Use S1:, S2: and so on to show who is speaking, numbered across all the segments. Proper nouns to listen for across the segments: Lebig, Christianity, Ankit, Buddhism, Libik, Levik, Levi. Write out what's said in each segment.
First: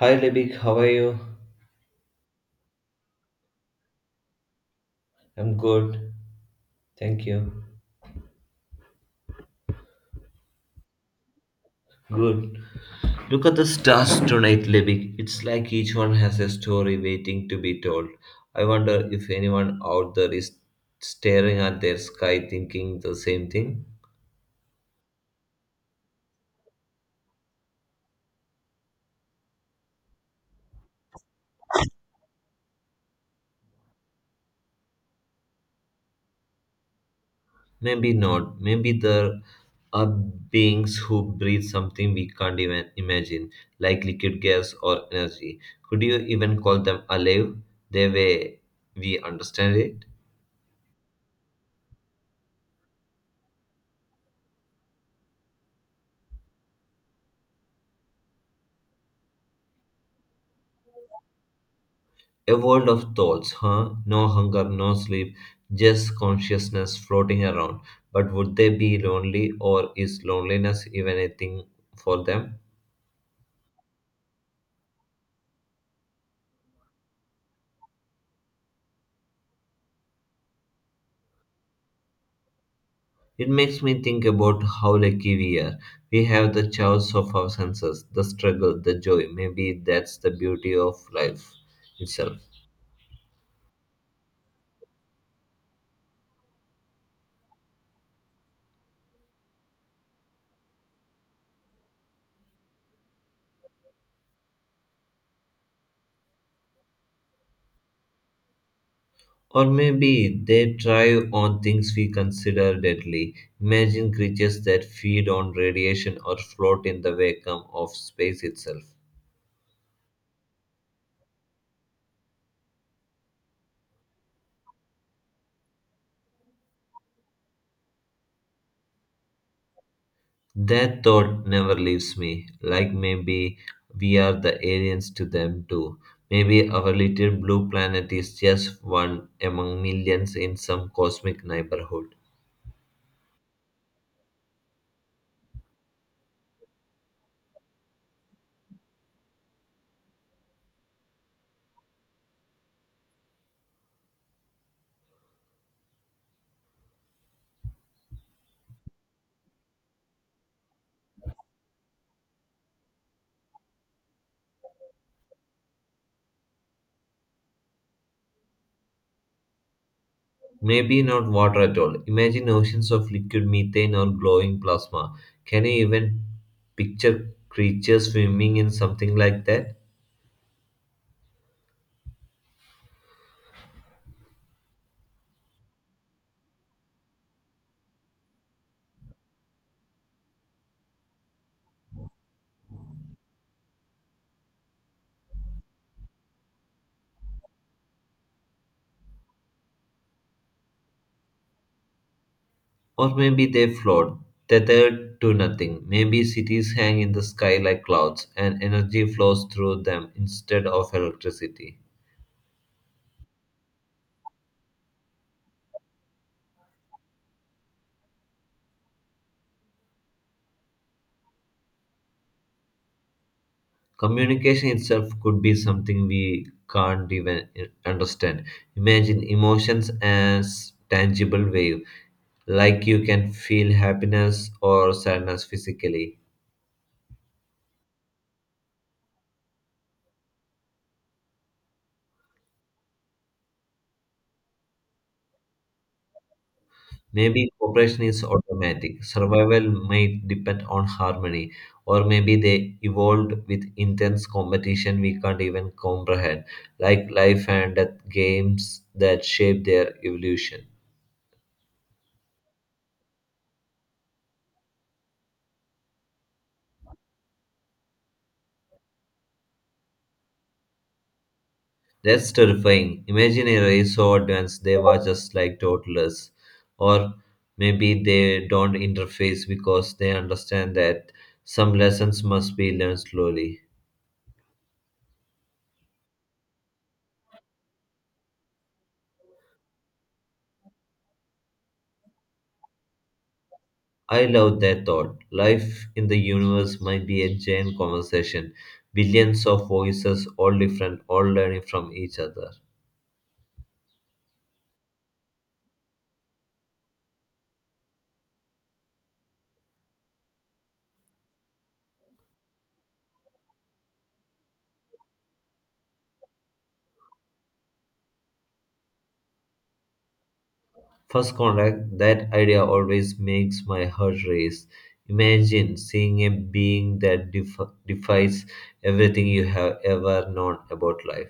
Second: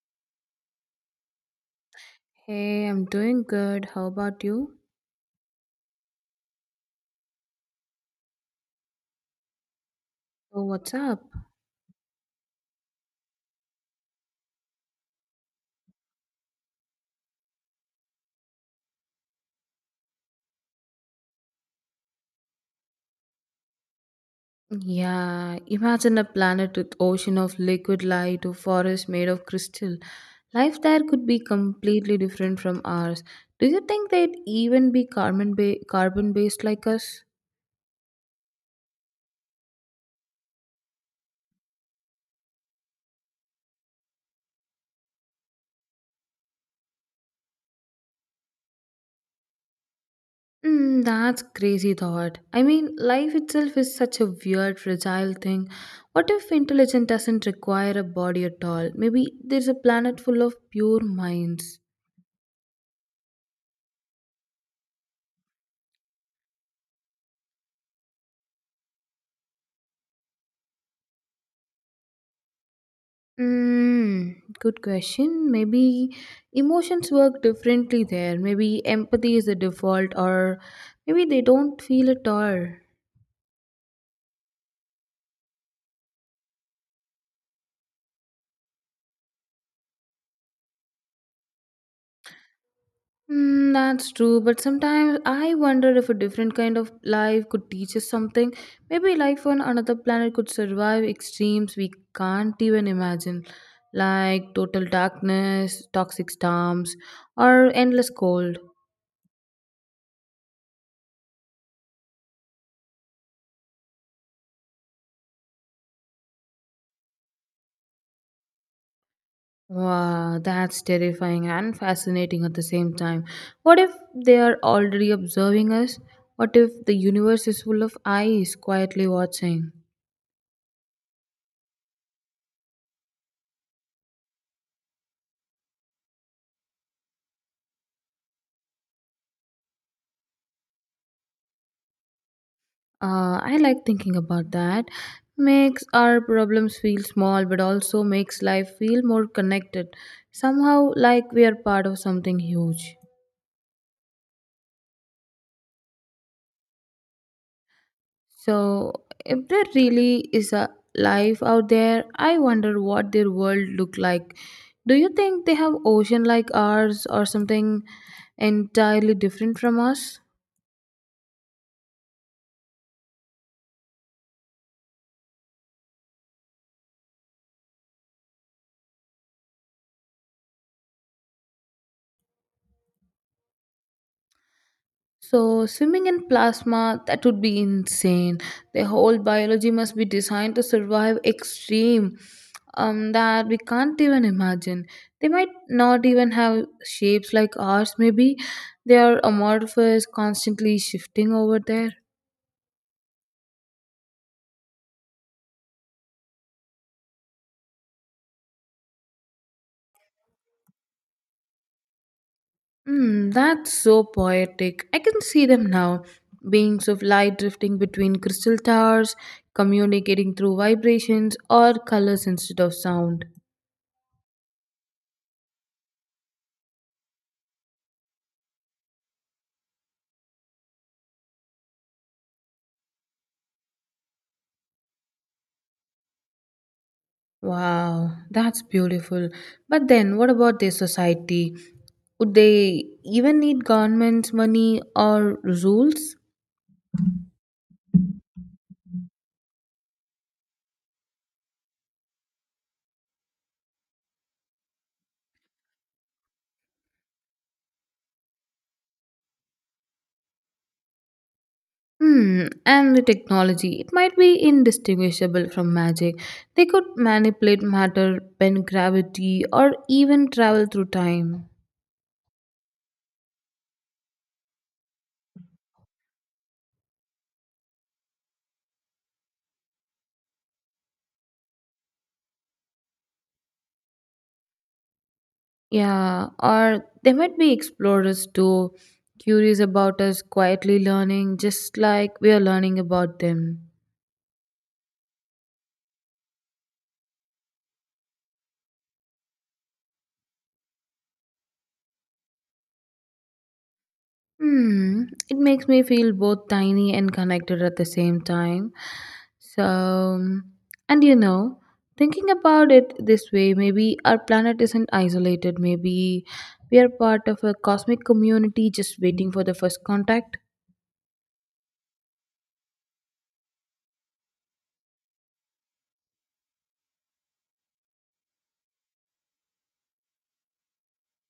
S1: Hi Libik, how are you?
S2: Hey, I'm doing good. How about you?
S1: I'm good. Thank you.
S2: So what's up?
S1: Good. Look at the stars tonight, Libik. It's like each one has a story waiting to be told. I wonder if anyone out there is staring at their sky thinking the same thing.
S2: Yeah, imagine a planet with ocean of liquid light or forest made of crystal. Life there could be completely different from ours. Do you think they'd even be carbon based like us?
S1: Maybe not. Maybe there are beings who breathe something we can't even imagine, like liquid gas or energy. Could you even call them alive the way we understand it?
S2: That's crazy thought. I mean, life itself is such a weird, fragile thing. What if intelligence doesn't require a body at all? Maybe there's a planet full of pure minds.
S1: A world of thoughts, huh? No hunger, no sleep, just consciousness floating around. But would they be lonely, or is loneliness even a thing for them?
S2: Good question. Maybe emotions work differently there. Maybe empathy is the default, or maybe they don't feel at all.
S1: It makes me think about how lucky we are. We have the chaos of our senses, the struggle, the joy. Maybe that's the beauty of life itself.
S2: That's true, but sometimes I wonder if a different kind of life could teach us something. Maybe life on another planet could survive extremes we can't even imagine, like total darkness, toxic storms, or endless cold.
S1: Or maybe they thrive on things we consider deadly. Imagine creatures that feed on radiation or float in the vacuum of space itself.
S2: Wow, that's terrifying and fascinating at the same time. What if they are already observing us? What if the universe is full of eyes quietly watching?
S1: That thought never leaves me. Like maybe we are the aliens to them too. Maybe our little blue planet is just one among millions in some cosmic neighborhood.
S2: I like thinking about that. Makes our problems feel small, but also makes life feel more connected. Somehow, like we are part of something huge. So, if there really is a life out there, I wonder what their world look like. Do you think they have ocean like ours or something entirely different from us?
S1: Maybe not water at all. Imagine oceans of liquid methane or glowing plasma. Can you even picture creatures swimming in something like that?
S2: So, swimming in plasma, that would be insane. Their whole biology must be designed to survive extreme that we can't even imagine. They might not even have shapes like ours maybe. They are amorphous, constantly shifting over there.
S1: Or maybe they float, tethered to nothing. Maybe cities hang in the sky like clouds, and energy flows through them instead of electricity.
S2: That's so poetic. I can see them now. Beings of light drifting between crystal towers, communicating through vibrations or colors instead of sound.
S1: Communication itself could be something we can't even understand. Imagine emotions as tangible wave, like you can feel happiness or sadness physically.
S2: Wow, that's beautiful. But then, what about their society? Would they even need governments, money, or rules?
S1: Maybe cooperation is automatic, survival might depend on harmony, or maybe they evolved with intense competition we can't even comprehend, like life and death games that shape their evolution.
S2: And the technology. It might be indistinguishable from magic. They could manipulate matter, bend gravity, or even travel through time.
S1: That's terrifying. Imagine a race so advanced they were just like toddlers, or maybe they don't interface because they understand that some lessons must be learned slowly.
S2: Yeah, or they might be explorers too, curious about us, quietly learning, just like we are learning about them.
S1: I love that thought. Life in the universe might be a giant conversation, billions of voices, all different, all learning from each other.
S2: Hmm, it makes me feel both tiny and connected at the same time. So, and you know, thinking about it this way, maybe our planet isn't isolated, maybe we are part of a cosmic community just waiting for the first contact.
S1: First contact, that idea always makes my heart race. Imagine seeing a being that defies everything you have ever known about life.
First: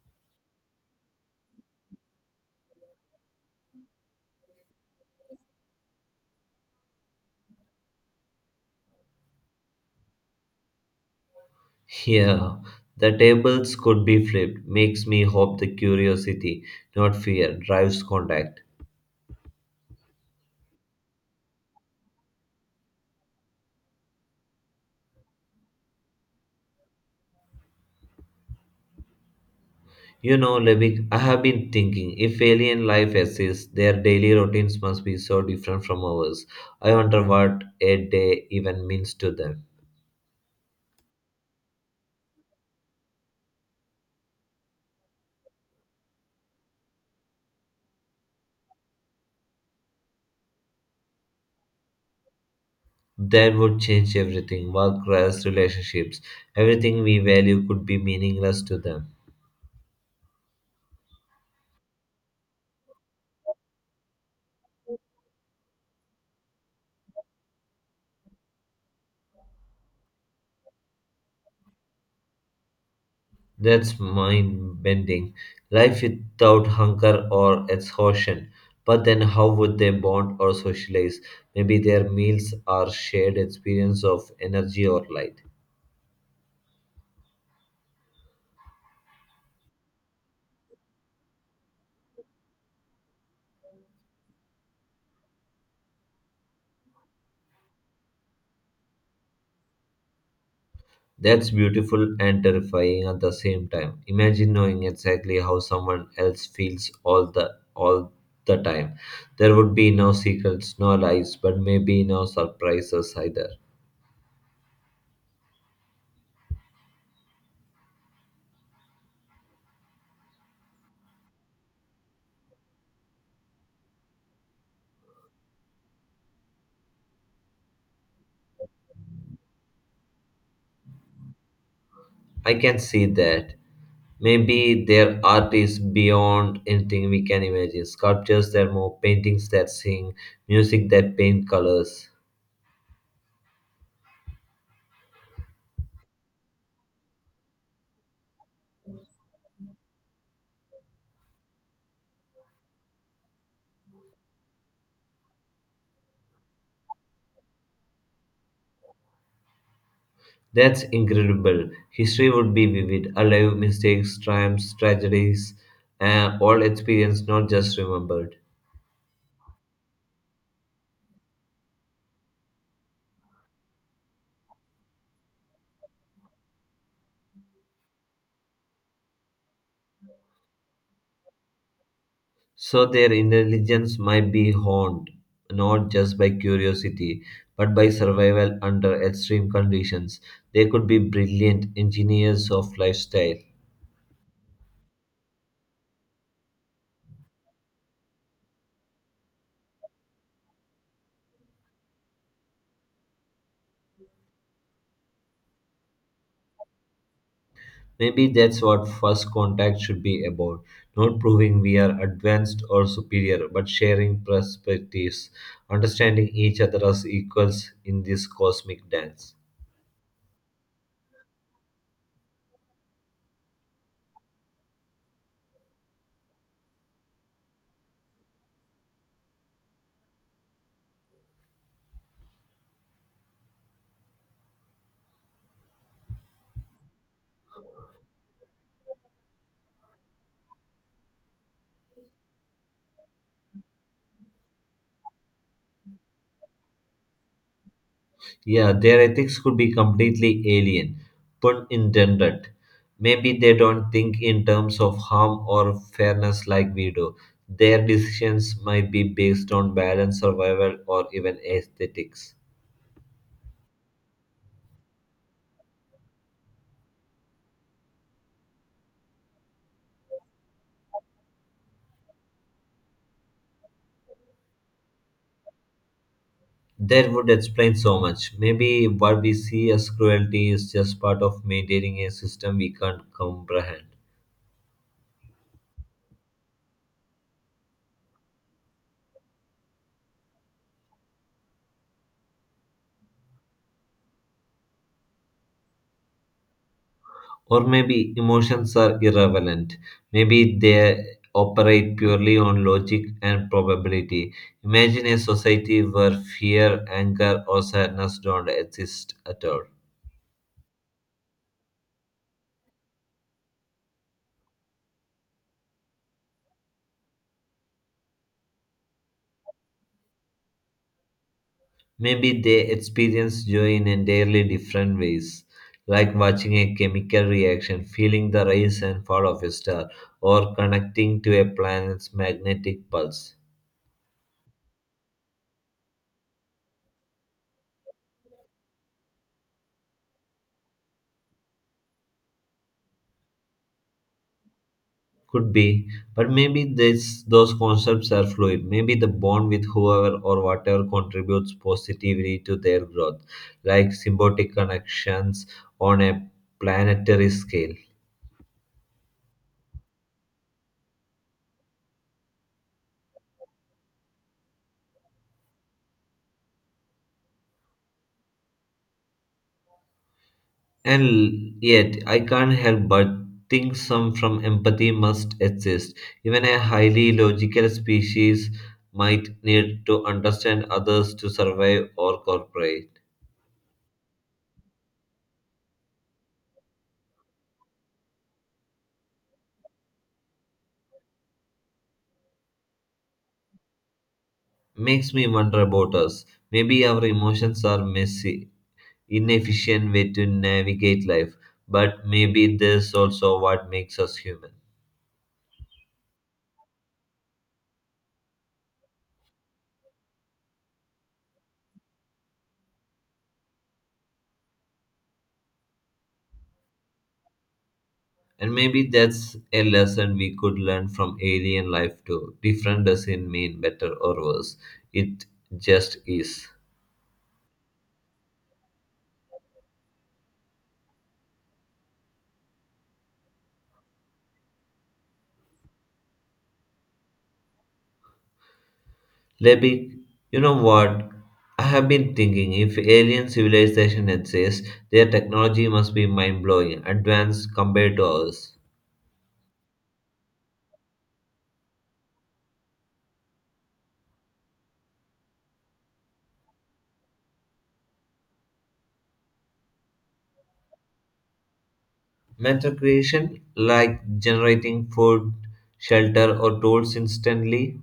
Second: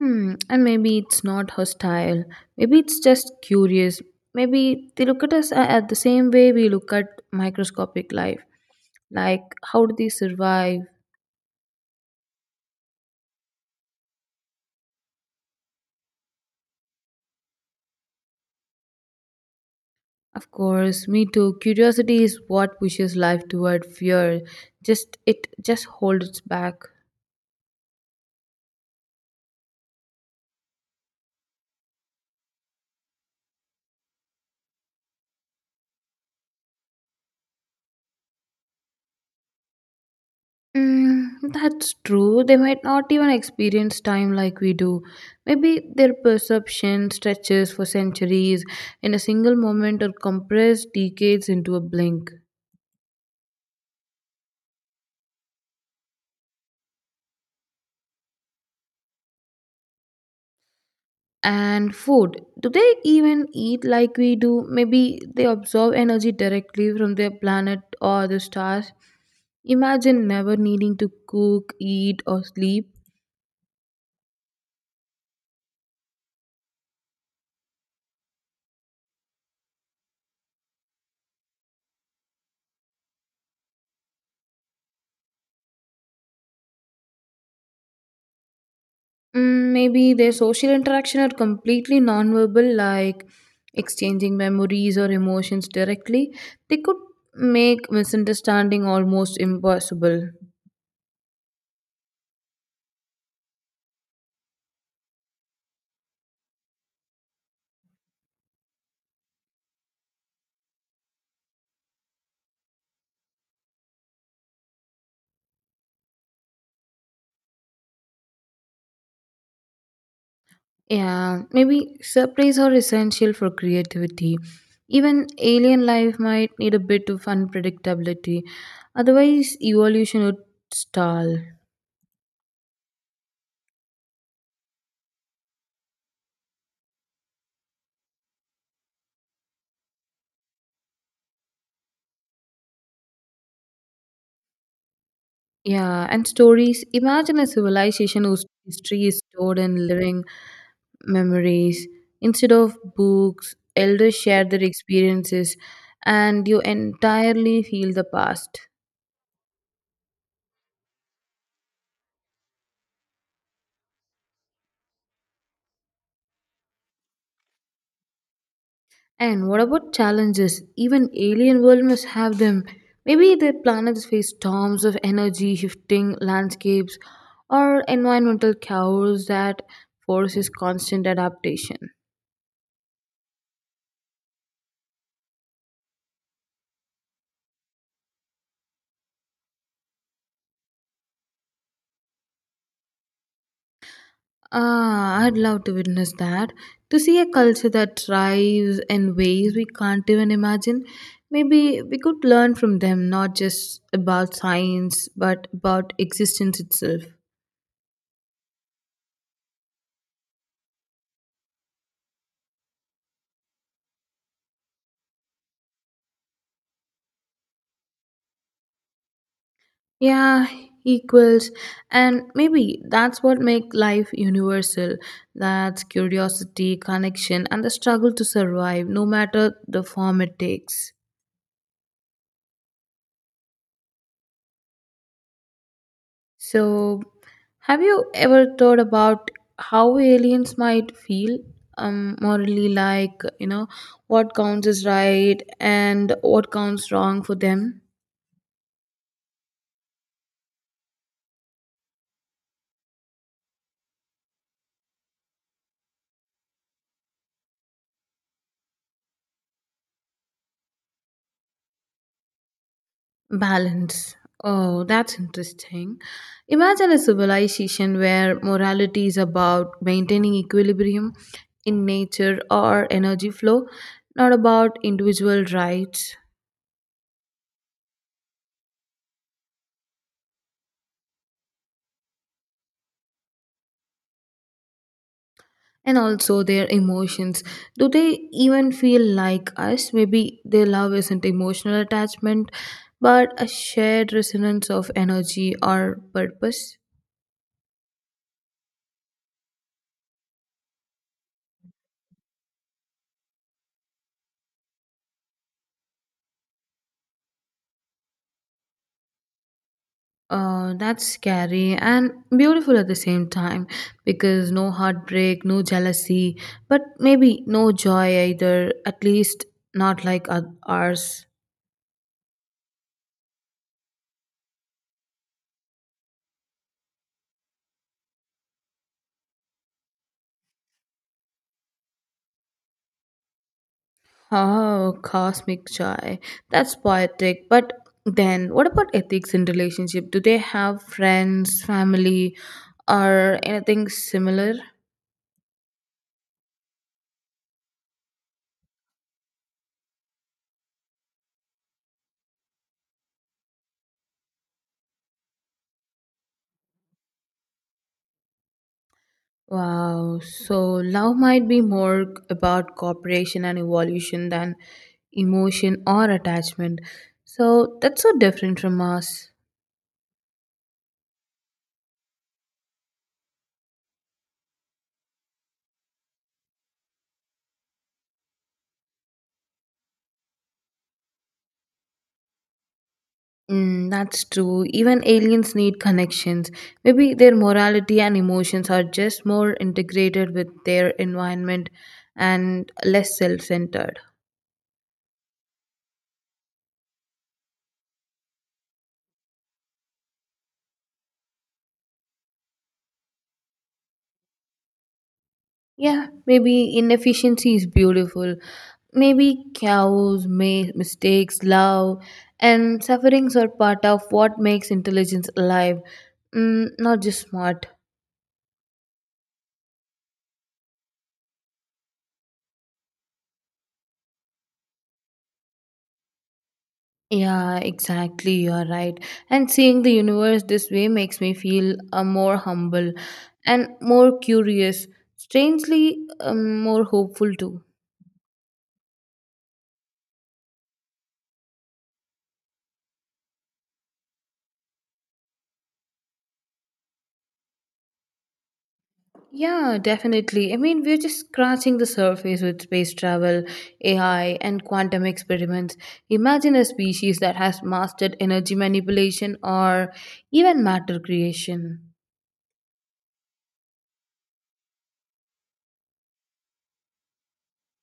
S2: And maybe it's not hostile. Maybe it's just curious. Maybe they look at at the same way we look at microscopic life. Like, how do they survive?
S1: Yeah, the tables could be flipped, makes me hope the curiosity, not fear, drives contact.
S2: Of course, me too. Curiosity is what pushes life toward fear. Just it just holds back.
S1: You know, Levik, I have been thinking if alien life exists, their daily routines must be so different from ours. I wonder what a day even means to them.
S2: That's true. They might not even experience time like we do. Maybe their perception stretches for centuries in a single moment or compressed decades into a blink.
S1: That would change everything work, rest, relationships. Everything we value could be meaningless to them.
S2: And food. Do they even eat like we do? Maybe they absorb energy directly from their planet or the stars. Imagine never needing to cook, eat, or sleep.
S1: That's mind bending. Life without hunger or exhaustion. But then, how would they bond or socialize? Maybe their meals are shared experience of energy or light.
S2: Maybe their social interaction are completely nonverbal, like exchanging memories or emotions directly. They could make misunderstanding almost impossible.
S1: That's beautiful and terrifying at the same time. Imagine knowing exactly how someone else feels all the time. There would be no secrets, no lies, but maybe no surprises either.
S2: Yeah, maybe surprise are essential for creativity. Even alien life might need a bit of unpredictability, otherwise, evolution would stall.
S1: I can see that. Maybe their art is beyond anything we can imagine. Sculptures that move, paintings that sing, music that paint colors.
S2: Yeah, and stories. Imagine a civilization whose history is stored in living memories. Instead of books, elders share their experiences, and you entirely feel the past.
S1: That's incredible. History would be vivid, alive, mistakes, triumphs, tragedies, all experienced, not just remembered.
S2: And what about challenges? Even alien world must have them. Maybe their planets face storms of energy, shifting landscapes, or environmental chaos that forces constant adaptation.
S1: So their intelligence might be honed, not just by curiosity, but by survival under extreme conditions. They could be brilliant engineers of lifestyle.
S2: Ah, I'd love to witness that. To see a culture that thrives in ways we can't even imagine. Maybe we could learn from them, not just about science, but about existence itself.
S1: Maybe that's what first contact should be about, not proving we are advanced or superior, but sharing perspectives, understanding each other as equals in this cosmic dance.
S2: Yeah, equals. And maybe that's what make life universal. That's curiosity, connection, and the struggle to survive, no matter the form it takes. So, have you ever thought about how aliens might feel? Morally, like, what counts as right and what counts wrong for them?
S1: Yeah, their ethics could be completely alien, pun intended. Maybe they don't think in terms of harm or fairness like we do. Their decisions might be based on balance, survival, or even aesthetics.
S2: Balance. Oh, that's interesting. Imagine a civilization where morality is about maintaining equilibrium in nature or energy flow, not about individual rights
S1: That would explain so much. Maybe what we see as cruelty is just part of maintaining a system we can't comprehend.
S2: and also their emotions. Do they even feel like us? Maybe their love isn't emotional attachment, but a shared resonance of energy or purpose.
S1: Or maybe emotions are irrelevant. Maybe they operate purely on logic and probability. Imagine a society where fear, anger, or sadness don't exist at all.
S2: That's scary and beautiful at the same time because no heartbreak, no jealousy, but maybe no joy either, at least not like ours.
S1: Maybe they experience joy in entirely different ways, like watching a chemical reaction, feeling the rise and fall of a star, or connecting to a planet's magnetic pulse.
S2: Oh, cosmic joy. That's poetic. But then, what about ethics in relationship? Do they have friends, family, or anything similar?
S1: Could be, but maybe this, those concepts are fluid. Maybe the bond with whoever or whatever contributes positively to their growth, like symbiotic connections on a planetary scale.
S2: Wow, so love might be more about cooperation and evolution than emotion or attachment. So that's so different from us.
S1: And yet, I can't help but think some from empathy must exist. Even a highly logical species might need to understand others to survive or cooperate.
S2: That's true. Even aliens need connections. Maybe their morality and emotions are just more integrated with their environment and less self centered.
S1: Makes me wonder about us. Maybe our emotions are messy, inefficient way to navigate life, but maybe this also what makes us human.
S2: Yeah, maybe inefficiency is beautiful. Maybe chaos, mistakes, love, and sufferings are part of what makes intelligence alive, not just smart.
S1: And maybe that's a lesson we could learn from alien life too. Different doesn't mean better or worse, it just is.
S2: Yeah, exactly. You are right. And seeing the universe this way makes me feel more humble and more curious. Strangely, more hopeful too.
S1: Lebig, you know what? I have been thinking if alien civilization exists, their technology must be mind blowing, advanced compared to ours.
S2: Yeah, definitely. I mean, we're just scratching the surface with space travel, AI, and quantum experiments. Imagine a species that has mastered energy manipulation or even matter creation.
S1: Mental creation, like generating food, shelter, or tools instantly,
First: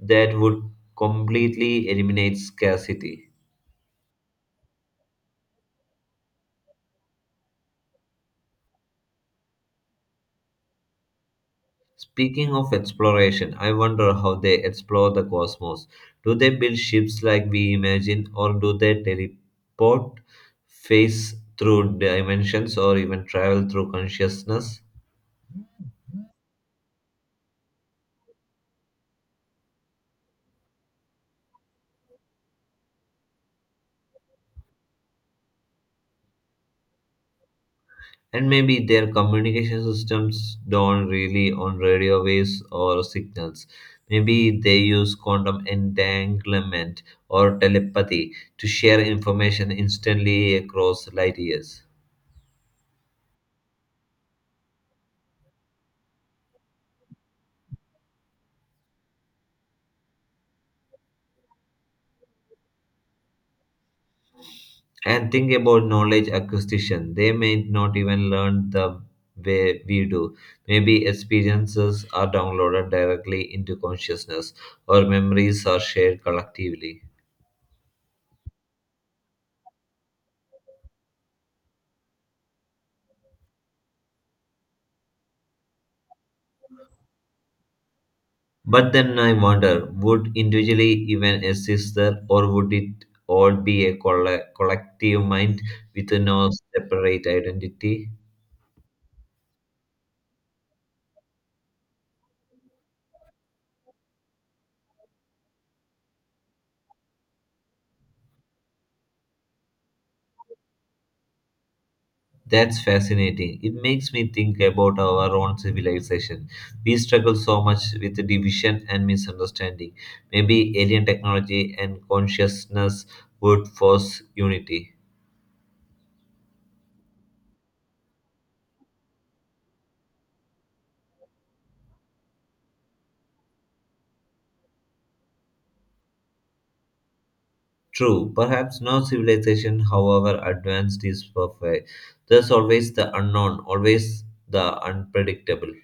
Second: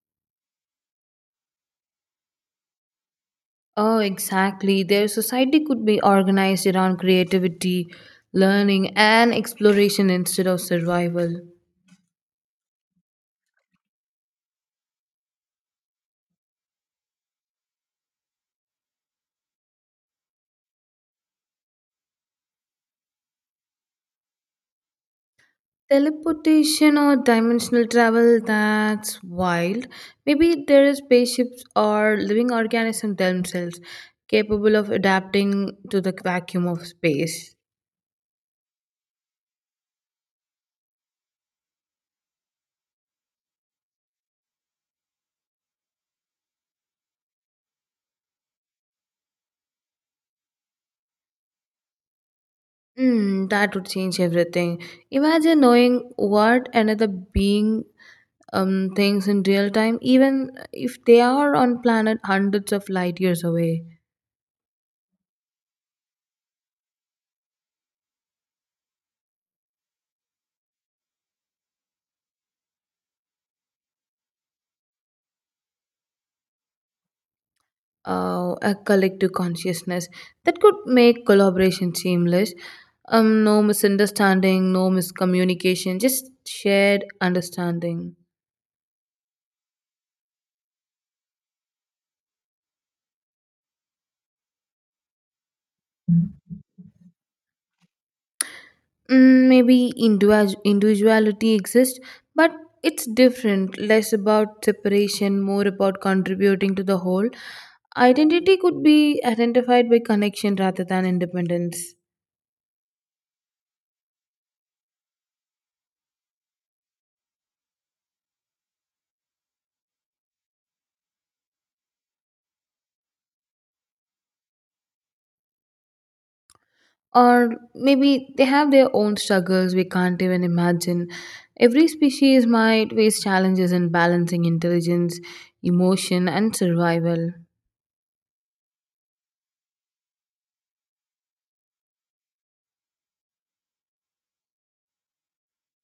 S1: that would completely eliminate scarcity.
S2: Oh, exactly. Their society could be organized around creativity, learning, and exploration instead of survival.
S1: Speaking of exploration, I wonder how they explore the cosmos. Do they build ships like we imagine, or do they teleport, phase through dimensions, or even travel through consciousness?
S2: Teleportation or dimensional travel, that's wild. Maybe there are spaceships or living organisms themselves capable of adapting to the vacuum of space.
S1: And maybe their communication systems don't really on radio waves or signals. Maybe they use quantum entanglement or telepathy to share information instantly across light years.
S2: That would change everything. Imagine knowing what another being thinks in real time, even if they are on planet hundreds of light years away.
S1: And think about knowledge acquisition. They may not even learn the way we do. Maybe experiences are downloaded directly into consciousness or memories are shared collectively.
S2: A collective consciousness that could make collaboration seamless. No misunderstanding, no miscommunication, just shared understanding.
S1: But then I wonder would individually even exist there or would it all be a collective mind with no separate identity?
S2: Maybe individuality exists, but it's different, less about separation, more about contributing to the whole. Identity could be identified by connection rather than independence.
S1: That's fascinating. It makes me think about our own civilization. We struggle so much with division and misunderstanding. Maybe alien technology and consciousness would force unity.
S2: Or maybe they have their own struggles we can't even imagine. Every species might face challenges in balancing intelligence, emotion, and survival.
S1: True, perhaps no civilization, however advanced, is perfect. There's always the unknown, always the unpredictable.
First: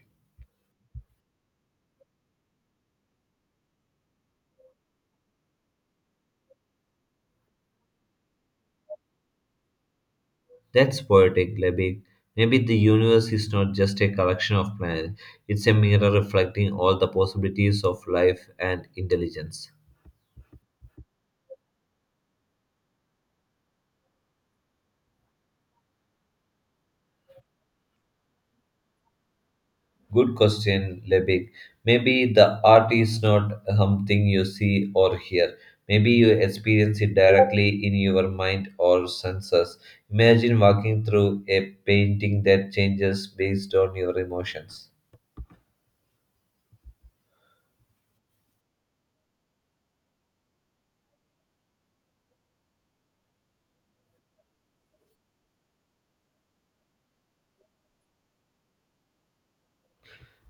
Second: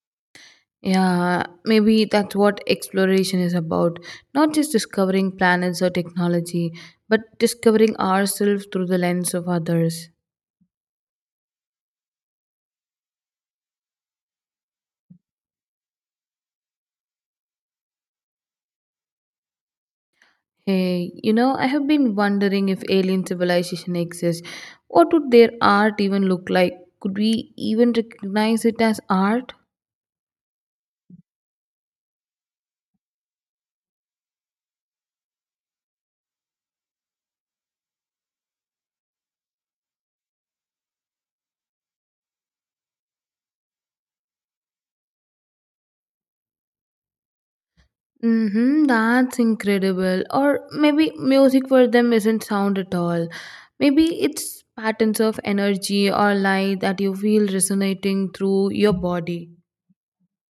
S2: Yeah, maybe that's what exploration is about. Not just discovering planets or technology, but discovering ourselves through the lens of others.
S1: That's poetic, Lebig. Maybe the universe is not just a collection of planets, it's a mirror reflecting all the possibilities of life and intelligence.
S2: Hey, you know, I have been wondering if alien civilization exists. What would their art even look like? Could we even recognize it as art?
S1: Good question, Lebig. Maybe the art is not something you see or hear. Maybe you experience it directly in your mind or senses. Imagine walking through a painting that changes based on your emotions.
S2: Mhm, that's incredible. Or maybe music for them isn't sound at all. Maybe it's patterns of energy or light that you feel resonating through your body.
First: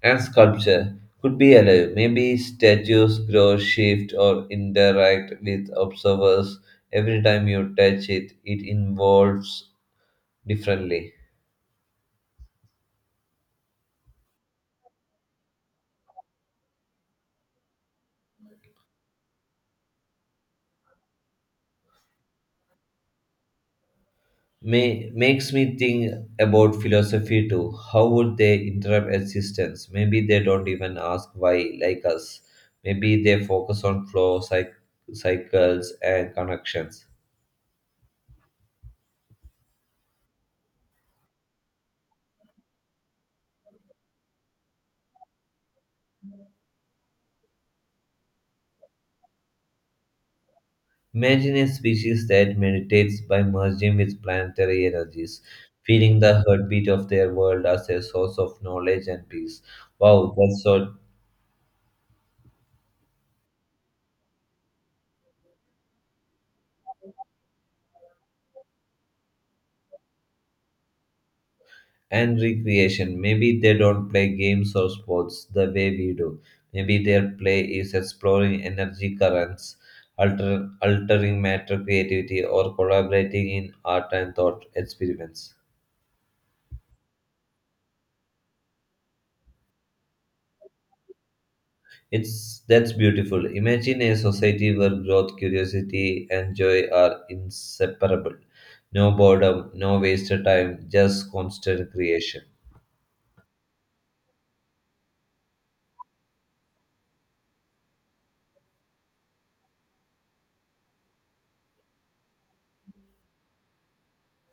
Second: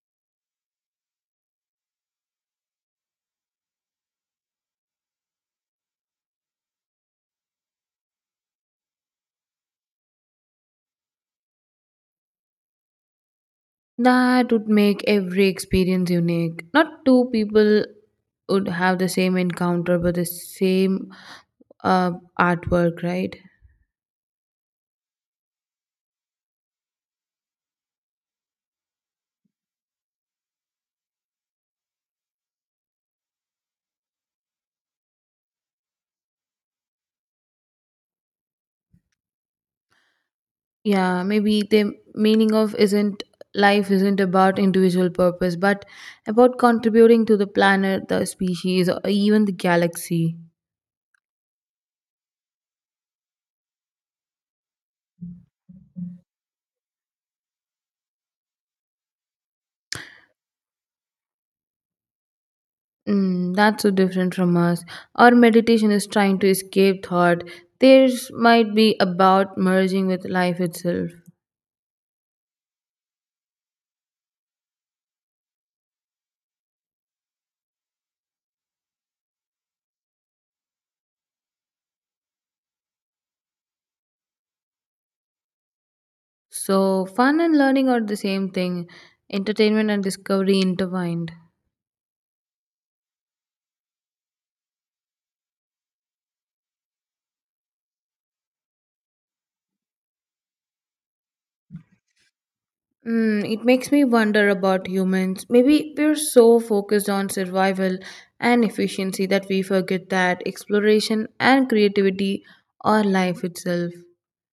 S1: And sculpture could be alive. Maybe statues grow, shift, or interact with observers. Every time you touch it, it evolves differently.
S2: That would make every experience unique. Not two people would have the same encounter but the same uh, artwork, right?
S1: Makes me think about philosophy too. How would they interrupt existence? Maybe they don't even ask why, like us. Maybe they focus on flow, cycles, and connections.
S2: Yeah, maybe the meaning of isn't life isn't about individual purpose but about contributing to the planet, the species, or even the galaxy.
S1: Imagine a species that meditates by merging with planetary energies, feeling the heartbeat of their world as a source of knowledge and peace. Wow, that's so.
S2: That's so different from us. Our meditation is trying to escape thought, theirs might be about merging with life itself.
S1: And recreation. Maybe they don't play games or sports the way we do. Maybe their play is exploring energy currents, altering matter creativity, or collaborating in art and thought experiments.
S2: So fun and learning are the same thing, entertainment and discovery intertwined.
S1: It's that's beautiful. Imagine a society where growth, curiosity, and joy are inseparable. No boredom, no wasted time, just constant creation.
S2: It makes me wonder about humans. Maybe we're so focused on survival and efficiency that we forget that exploration and creativity are life itself.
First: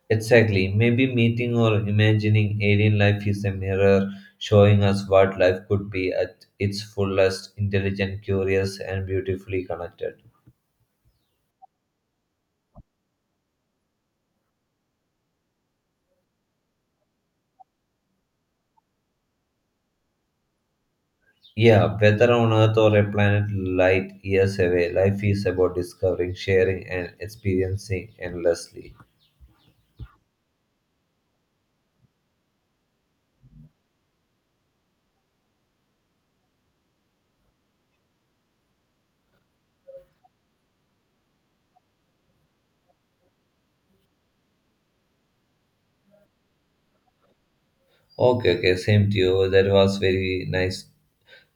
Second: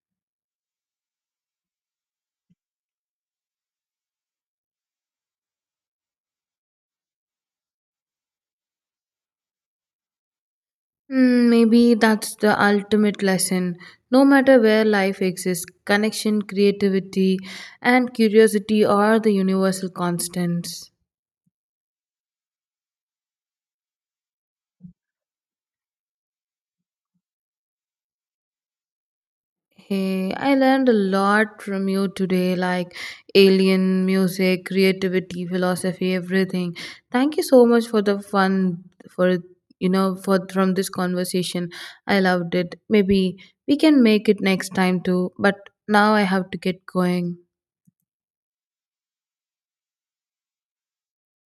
S1: Exactly. Maybe meeting or imagining alien life is a mirror showing us what life could be at its fullest intelligent, curious, and beautifully connected.
S2: Maybe that's the ultimate lesson. No matter where life exists, connection, creativity, and curiosity are the universal constants.
S1: Yeah, whether on Earth or a planet light years away, life is about discovering, sharing, and experiencing endlessly.
S2: Hey, I learned a lot from you today, like alien music, creativity, philosophy, everything. Thank you so much for the fun for you know for from this conversation. I loved it. Maybe we can make it next time too, but now I have to get going.
S1: Okay, okay, same to you.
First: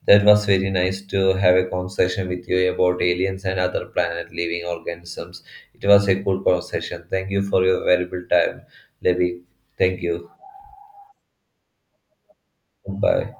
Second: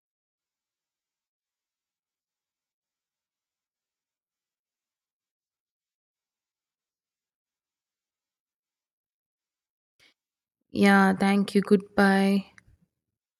S1: That was very nice to have a conversation with you about aliens and other planet living organisms. It was a cool conversation. Thank you for your valuable time, Levi. Thank you.
S2: Yeah, thank you. Goodbye.
S1: Bye.